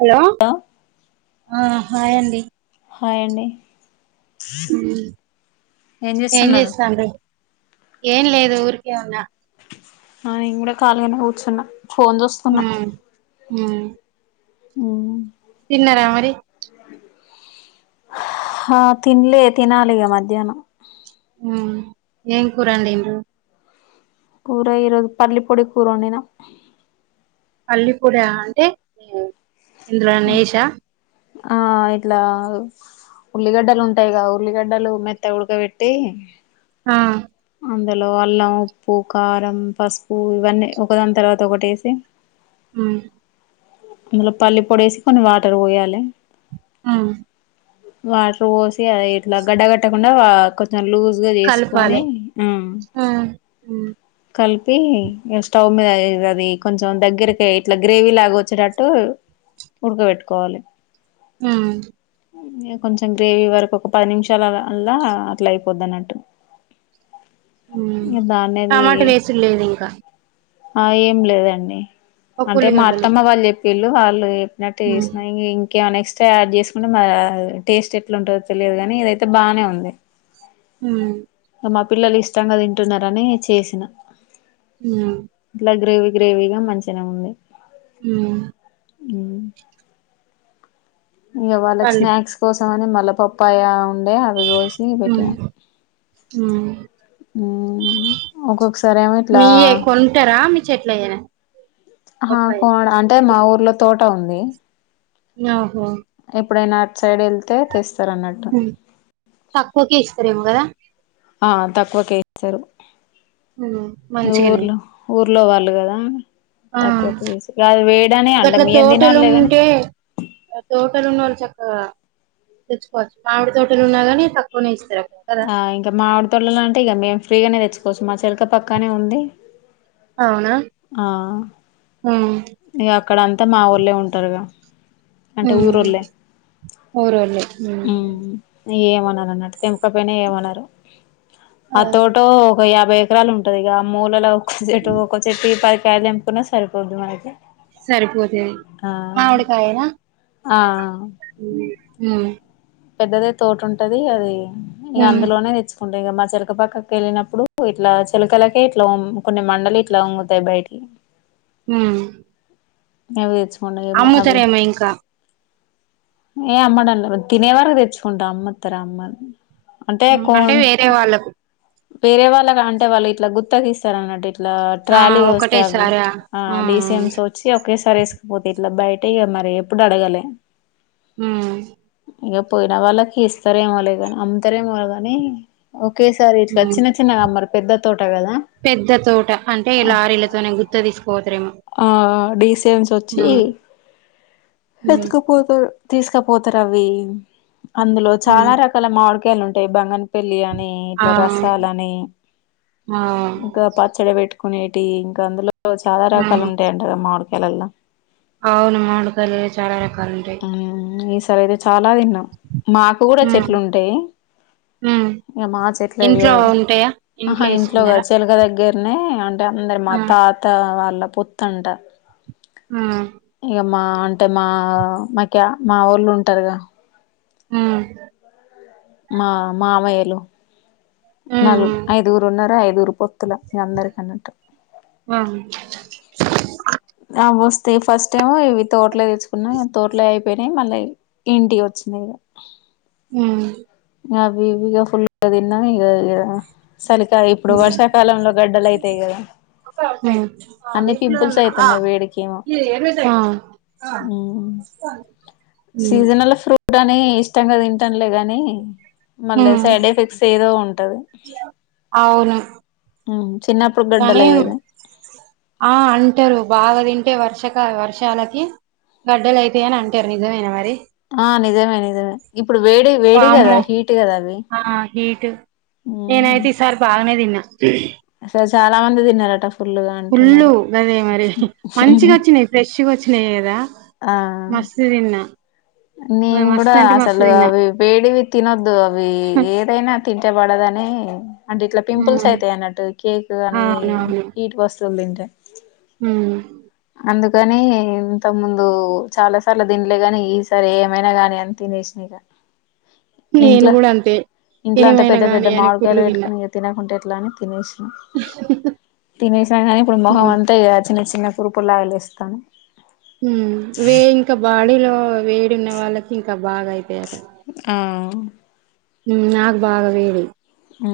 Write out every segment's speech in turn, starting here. Hello ఆ hi అండి hi అండి ఏం చేస్తాను ఏం లేదు ఊరికే వునా ఆ ఇ కూడ కాలిగనె కూర్చున్న ఉమ్ మ్ ఊహు తిన్నరా మరి హ తిన్లే తినాలిగా మధ్యాహ్నం ఉ ఏం కూర వండిండ్రు కూర ఈరోజు పల్లీ పొడి కూరండినా పల్లిపూడ అంటే ఇంద్ర నేష ఆ ఇట్లా ఉల్లిగడ్డలు ఉంటాయిగా ఉల్లిగడ్డలు మెత్తగ ఉడకబెట్టి ఆ అందులో అల్లం ఉప్పు కారం పసుపు ఇవన్నీ ఒకదాని తర్వాత ఒకటేసి ఉమ్ అందులో పల్లి పొడేసి కొన్ని వాటర్ పోయాలె ఆ వాటర్ పోసి అ ఇట్ల గడ్డగట్టకుండా కొంచెం లూజ్గా చేసుకొని ఆహ్ చెప్పి స్టవ్ మీద అ అది కొంచం దగ్గరకి ఇట్ల గ్రేవీ లాగా వచ్చేటట్టు ఉడకబెట్టుకోవాలె హుమ్మ్ ఇ కొంచెం గ్రేవీ వరకు ఒక పది నిమిషాల అల్లా అట్లా అయిపోద్ది అన్నట్టు హ్హ్ ఇగ దాన్నది టమాట వేసుర్లేదు ఇంకా ఆ ఏం లేదండి ఒక అంటే మా ఉల్లిగడ్డలు అత్తమ్మ వాళ్ళు చెప్పిళ్ళు వాళ్ళు అన్నట్టె ఉమ్ చేసినా అయి ఇం కెమైనా ఎక్స్ట్రా యాడ్ చేసుకుంటే మ టేస్ట్ ఎట్లా ఉంటందో తెలియదు గానీ ఇదయితే బానే ఉంది హు ఇగ మా పిల్లలు ఇష్టంగా తింటున్నరాని చేసిన ఉమ్ ఇట్లా గ్రేవీ. గ్రేవీగా మంచినే ఉంది. ఉ [inaudible] ఇంగ వాళ్ళకి పల్లి స్నాక్స్ కోసం అని, మల్ల పప్పాయ ఉండ్యా అది కోసి పెట్టినా. హు మ్మ్ ఒక్కొక్కసారి ఏమో ఇట్లా మీ ఏ కొంటారా మీ చెట్లయ్యనా. ఆ కోన్డు అంటే మా ఊర్లో తోట ఉంది. ఓహో అప్పుడేన అట్ సైడ్ వెళ్తే తెస్. [inaudible] తక్కువకే ఇస్తారేమో కదా! ఆ తక్కువ కే ఇస్తారు. ఉ మంచిగానే ఊళ్లో వాళ్ళు కదా! ఆ తక్కువకే ఇస్ [unintelligible] వేయడానే అండం మీం తిన్నాం లే గాని. ఆ తోటలు ఉన్న వాళ్ళు చక్కగా తెచ్చుకోవచ్చు మామిడి తోటలు ఉన్నా గానీ తక్కువనే ఇస్తారు. అక్ ఆ ఇంకా మామిడి తోటలలో అంటే ఇగ మేము ఫ్రీగానే, తెచ్చుకోవచ్చు మా చెలక పక్కనే ఉంది. అవునా ఆ హు అక్కడంతా మా ఓల్లే ఉంటారుగా. అంటే ఉమ్ ఊరోళ్ళే ఊరోళ్ళే ఉమ్ [inaudible] ఏమన్నారు, అన్నట్టు తెంకపోయినా ఏమన్నారు ఆ తోటో ఒక యాభై. ఎకరాలు ఉంటాది. ఇగ మూలలో ఒక్క చెట్టు, ఒక్క చెట్టు పదికాలు తెంపుకున్న సరిపోద్ది మనకి. ఆ మామిడికాయల ఆ పెద్దదే తోట ఉంటది అది ఇగ ఉమ్ అందులోనే తెచ్చు. ఉంటాయిగా మా చెలక పక్కకేళ్ళినప్పుడు, ఇట్లా చెలకలకే ఇట్లా, కొన్ని మండలు ఇట్లా ఉంగుతాయి బయటికి. ఆ మేం తేచ్ అమ్ముతారేమో ఇంకా ఏ అమ్మాడంలా [unintelligible] తినే వరకు తెచ్చుకుంటాం, అమ్మతర అమ్మర్. అంటే ఉమ్ కొన్ వేరే వాళ్ళకు వేరే వాళ్ళకు అంటే వాళ్ళు ఇట్లా గుత్తకిస్తారు, అన్నట్టు ఇట్. ట్లా ఆ ట్రాలీ వస్తావి ఒకటేసారా ఆ డిసిఎంస్ వచ్చి ఒకేసారి వేసుకుపోతే. ఇట్లా బయట ఇగ మరి ఎప్పుడు అడగాలే. హు ఇగా పోయిన వాళ్ళకి ఇస్తారేమో లే గాని, అమ్ముతారేమో గానీ ఒకేసా. రి ఇట్లా ఉమ్ చిన్న చిన్నగా అమ్మరు పెద్ద తోట కదా! పెద్ద తోట అంటే లారీలతోనే గుత్త తీసుకుపోతరేమో. ఆ డీసీఎంస్ వచ్చి ఉమ్ ఎత్తకపోత [unintelligible] తీసుకపోతారు. అవి అందులో చాలా ఉమ్ రకాల మామిడికాయలు, ఉంటాయి బంగనపల్లి అన్. నీ, ఆ రసాలని ఆ ఇంకా పచ్చడి పెట్టుకునేటి ఇంకా అందులో. లో చాలా రకాలుంటాయి అంటగా మామిడికాయలల్లా. ఆవును మామిడికాయలల్లో చాలా రకాలుంటాయి. మ్మ్ ఈసారి అయితే చాలా తిన్నాం మాకు కూడా ఉమ్ చెట్లు ఉంటాయి. ఉమ్ ఇగ మా చెట్లేది ఇంట్లో [unintelligible] ఉంటాయా ఆహా ఇంట్లో వేసుకున్నారా గాదు చెలక దగ్గే. నే అంటే అందరి మా ఉమ్ తాత వాళ్ళ పొత్తంట. ఆ ఇగా మా అంటే మా మైక్య మావోళ్ళు ఉంటారుగా. ఆ మా మామయ్యలు ఉమ్ నాలుగు ఐదుగురు ఉన్నారు ఐదుగురు పొ తుల మీ అందరకి ఆన్నట్టు ఉమ్ ఉమ్ ఫస్ట్ టైమ్ ఇవి తోటలే తెచ్చుకున్నా తోటలో అయిపో పోయినాయి మళ్ళీ ఇంటికి వచ్చినాయి ఇగ ఉమ్ ఉమ్ అవి ఇవి ఫుల్ గా తిన్నా ఇగ ఇగ చలికా ఇప్పుడు వర్షాకాలంలో గడ్డలు అయితాయి కదా హు అన్ని పింపుల్స్ హా అయితున్నాయి వేడికేమో ఉమ్. [unintelligible] సీజనల్ ఫ్రూట్ అని ఇష్టంగా తింటంలే గాని మళ్ళీ ఉమ్ సైడ్ ఎఫెక్ట్స్ ఏదో ఉంటది ఉ పోనీ ఆ అంటారు బాగా తింటే వర్షక వర్ వర్షాలకి గడ్డలు అయితాయని అంటారు నిజమేన మరి ఆ నిజమే నిజమే ఇప్పుడు వేడి వేడి కదా వామ్మో హీట్ కదా అవి నేను ఉమ్, అయితే ఈ సారీ బాగానే తిన్నా అసలు చాలా మంది తిన్నారట ఫుల్గా ఫుల్లు అంటున్నారు గదే మరి మంచిగా వచ్చినాయి ఫ్రెష్గా వచ్చిన లేదా ఆ మస్తు తిన్న నేను కూడా అసలు అవి వేడివి తినోద్దు అవి ఏదైనా తింటే పడదని అంటే ఇట్లా పింపుల్స్ ఉమ్, అయితాయి అన్నట్టు కేక్ అని హీట్ వస్తు వస్తువులు తింటే ఉ అందుకని ఇంతకు ముందు చాలా సార్లు తింలే గాని ఈ సారి ఏమైనా గాని అని తినేసినా నేను ఇంట్లో కూడా అంతే ఇంట్లో అంత ఏమైనా పెద్ద పెద్ద గాని అని మాడికాయలు ఫుల్లు తిన్నా పెట్టుకని ఇంగ తినకుంటే ఏ ట్లాని తినేసినా తినేసినాను కానీ ఇప్పుడు మొహం ఉమ్, అంతా చిన్న చిన్న తూరుపులాగా లేస్తాన్నాయి ఉ వే ఇంకా బాడీలో వేడిన్న వాళ్ళకి ఇంకా బాగా ఆయితాయట ఆ ఊ నాకు బాగా వేడి ఉ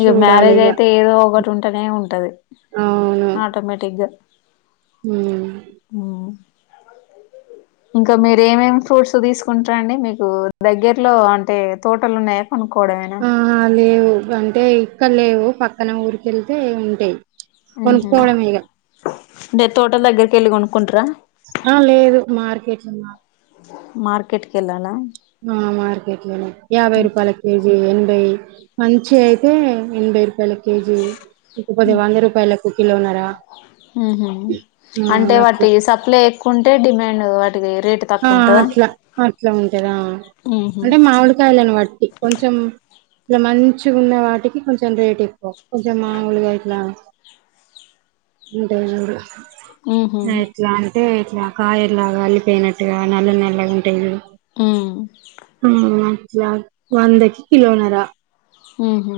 ఇగ మ్యారేజ్ చూడాలిగా అయితే ఏదో ఒకటి ఉంటేనే ఉంటది ఆటోమేటిక్గా ఊ ఉమ్ ఇంకా మీరు ఏమేమి ఫ్రూట్స్ తీసుకుంటార అండి మీకు దగ్గర్లో అంటే తోటలు ఉన్నాయా కొనుక్కోవడమేనా ఆ లేవు అంటే ఇక్కడ లేవు పక్కన ఊరికెళ్తే ఉంటాయి ఉహు కొనుక్కోవడమే ఇగ తోటల్ దగ్గరకి వెళ్ళి కొనుక్కుంటారా ఆ లేదు మార్కెట్ మార్కెట్ కి వెళ్ళాలా ఆ మార్కెట్ లోనే యాభై ఉహు. రూపాయల కేజీ ఎనభై మంచిగా అయితే ఎనభై రూపాయల కేజీ ఇంకపోతే వంద రూపాయలకు కిలోనరా ఉహు అంటే అట్లా వాటి సప్లై ఎక్కువ ఉంటే డిమాండ్ వాటికి రేట్ ఆ అట్లా అట్లా ఉంటదా ఉహు అంటే మామిడికాయలని బట్టి కొంచెం ఇట్లా మంచి ఉన్న వాటికి కొంచెం రేట్ ఎక్కువ కొంచెం మాముూలుగా ఇట్లా ఉంటాయి మూడు ఉహు అంటే ఇట్లా కాయల్లాగా అల్లిపోయినట్టుగా నల్ల నల్లాగా ఉంటాయి చూడు ఊ యా వందకి కిలో నరా ఉహు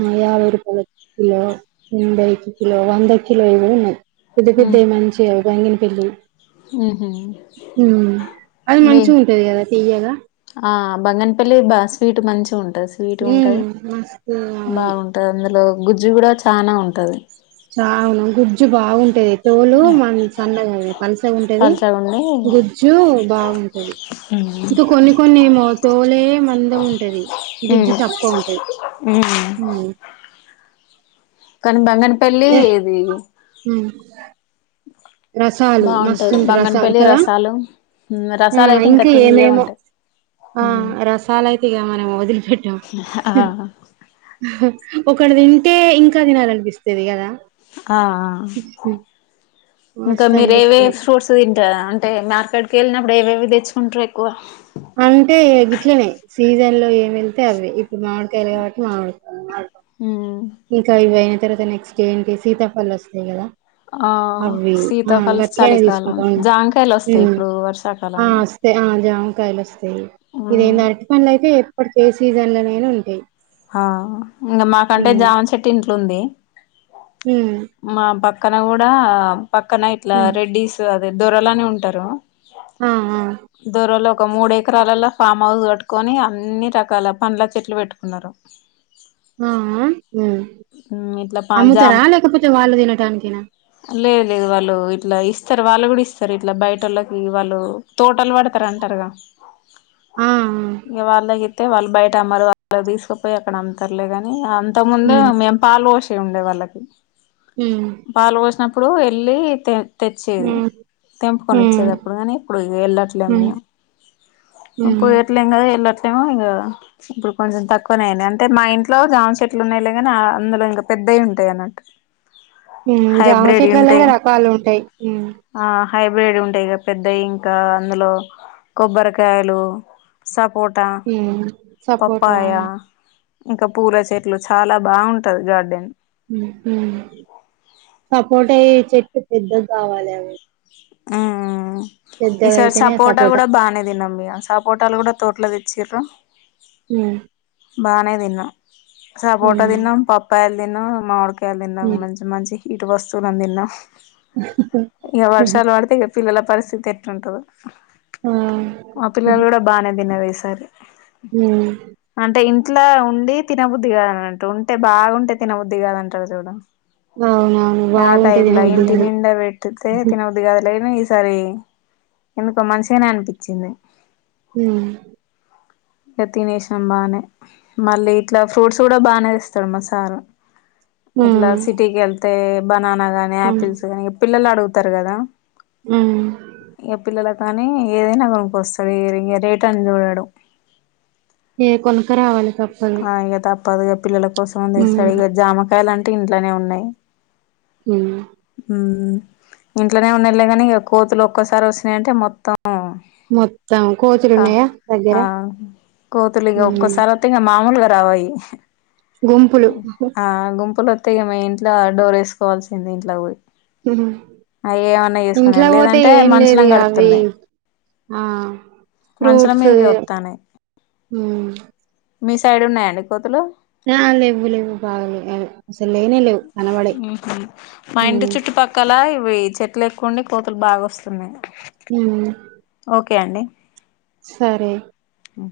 ఆ యాభై రూపాయలకి కిలో ఎనబై కి కిలో వందకి కలో ఇవి కూడా ఉన్నాయి పెద్దా ఉ పెద్దవి మంచివి బంగిన పల్లి ఉహు మ్మ్ అది మీ మంచిగా ఉంటది కదా తియ్యగా బంగనపల్లి బాగా స్వీట్ మంచిగా ఉంటంది స్వీట్ ఉమ్ ఉంటది మస్తు అవును బాగుంటది అందులో గుజ్జు కూడా చానా ఉంటది చానా గుజ్జు బాగుంటది తోలు సన్నగా పలుసగా ఉంటది పల్చగుండి గుజ్జు బాగుంటది ఇంకా కొన్ని కొన్ని కొన్నేమో తోలే మందం ఉంటది ఉమ్ గుజ్జు తక్కువ ఉంటది ఉమ్ కానీ బంగనపల్లి ఇది అ బాగుంటది రసాలు బంగనపల్లి కదా రసాలు ఆ రసాలు అయితే ఇంకా తీయ్యగా ఏమేమో ఉంటాయి ఆ ఉమ్. రసాలయితే ఇగ మనం వదిలిపెట్టం ఆ ఒకటి తింటే ఇంకా తినాలనిపిస్తది కదా ఆఆ ఇంకా మస్తు మీరు ఏవేవి అనిపిస్తది ఫ్రూట్స్ తింటారా అంటే మార్కెట్కి వెళ్ళినప్పుడు ఏవేవి తెచ్చుకుంటరు ఎక్కువ అంటే గిట్లనే సీజన్ లో ఏమి వెళ్తే అవి ఇప్పుడు మామిడికాయలు కాబట్టి మామిడికాయ ఉమ్ ఇంకా ఇవి అయిన తర్వాత నెక్స్ట్ డే ఏంటి సీతాఫలాలు వస్తాయి కదా ఆ అవి ఆ సీతాఫలం గట్టిగానే చలికాలం తీసుకుంటాం జామకాయలు వస్తాయి ఇప్పుడు ఆ వర్షాకాలంలో ఆ జామకాయలు వస్తాయి ఇదేందీ ఉమ్ అంటే అరటి పండ్లు అయితే ఎప్పటికి ఏ సీజన్ లోనైనా ఉంటాయి ఆ ఇంకా మాకంటే హ్మ్ జామ చెట్టు ఇంట్లుంది హ్మ్ పక్కన కూడా పక్కన ఇట్లా హ్మ్ రెడ్డీస్ అదే దొరలని ఉంటారు ఆ ఆ దొరలు ఒక మూడు ఎకరాలలో ఫామ్ హౌస్ కట్టుకొని అన్ని రకాల పండ్ల చెట్లు పెట్టుకున్నారు ఆ ఉమ్ ఇట్లా పా అమ్ముతారా జామ లేకపోతే వాళ్ళు తినటానికేనా లేదు లేదు వాళ్ళు ఇట్లా ఇస్తారు వాళ్ళు కూడా ఇస్తారు ఇట్లా బయటోళ్ళకి వాళ్ళు తోటలు పడతారు అంటరు క్కలా ఆ ఆ ఇంక వాళ్ళకి ఇత్తే వాళ్ళు బయట అమ్మరు వాళ్ళ తీసుకపోయి అక్కడ అమ్ముతారు లే గాని అంతకుముందు హ్మ్ మేము పాలు పోసే ఉండే వాళ్ళకి హ్మ్ పాలు పోసినప్పుడు ఇప్పుడు వెళ్ళితె తెచ్చేది హ్మ్ హ్మ్ తెంపుకొనిచ్చేదప్పుడు కానీ ఇప్పుడు వెళ్ళట్లేదు హ్మ్ మేము హ్మ్ పోయేట్లేదుగా ఎళ్లట్లే ఏమో ఇంకా ఇప్పుడు కొంచెం తక్కువనే అయినయ్ అంటే మా ఇంట్లో జామ చెట్లు ఉన్నాయి అందులో ఇంకా పెద్దవి ఉంటాయి అన్నట్టు జామ హైబ్రిడ్ చెట్లలో కూడా ఉంటాయి రకాలు ఉంటాయి ఆ హైబ్రిడ్ ఉంటాయి పెద్దవి ఇంకా అందులో కొబ్బరికాయలు సపోటా హ్మ్ సపోటా పపాయ ఇంకా పూల చెట్లు చాలా బాగుంటది గార్డెన్ సపోట చెట్టు పెద్దగ కావాలి అవి హ్హ్ పెద్దగా ఈసారి అయితేనే సపోటాలు సపోటా కూడా బాగానే తిన్నము ఇగ సపోటాలు కూడా తోట్ల తెచ్చిన్రు మ్మ్హ్ బాగానే తిన్నాం సపోటా తిన్నాం పప్పాయిలు తిన్నాం మామిడికాయలు తిన్నాం మంచి మంచి ఇటు వస్తువులను తిన్నం ఇగ హ్మ్ వర్షాలు పడితే ఇగ పిల్లల పరిస్థితి ఎట్లుంటదో ఆ మా పిల్లలు కూడా బానే తిన్నారు ఈ సారి మ్మ్ హ్ అంటే ఇంట్లో ఉండి తినబుద్ది కాదనట్టు ఉంటే బాగుంటే తినబుద్ది కాదంటరు చూడు అవునవును ఆ బాగుంటే టైం లా తినబుద్ధి ఇంటి కాదు నిండా పెట్తే తిన బుద్ది కాదులే ఈసారి ఎందుకో మంచిగానే అనిపించింది మ్మ్ హ్ ఇక తినేసినాం బానే మళ్ళీ ఇట్లా ఫ్రూట్స్ కూడా బానే తెస్తడు మా సారు ఉమ్ ఇట్లా సిటీకి వెళ్తే బనానా గాని ఆపిల్స్ కాని పిల్లలు అడుగుతారు కదా ఊ కానీ ఏదైనా కొనుకస్తడు ఇక రేట్ అని చూడడు ఏ కొనక రావాలే ఆ ఇక తప్పదుగా పిల్లల కోసం అని ఉమ్ తెస్తడు ఇక జామకాయలు అంటే ఇంట్లనే ఉన్నయి ఊ ఊ ఇంట్లనే ఉన్నయ్ లే కాని కోతులు ఒక్కసారి వచిన్నయంటే మొత్తం ఆ మొత్తం కోతులు క ఉన్నాయా దగ్గర ఆ కోతులిగా ఉమ్ ఒక్కసారి అట్ మామూలుగా రావయి గుంపులు ఉహు. ఆ గుంపులో తెమే ఇంట్ల డోర్ వేసుకోవాల్సింది ఇంట్లకు పొయి ఊహు ఇంట్లకు పోతే లేదంటే అంటే ఏం లేదు మనుషులం ఇగ అవి కడుతున్నాయి ఆ మనుషుల ఫ్రూట్స్ మీదకి వత్తాన్నాయి ఊ మీ సైడ్ ఉన్నాయండి కోతులు నా లేవు లేవు బాగలేవు అవి ఊహు మా ఇంటి ఉమ్ చుట్టుపక్కల అవి చెట్లు ఎక్కు ఉండి కోతులు బాగా వస్తున్నాయి ఊ ఓకే అండి సరే ఉ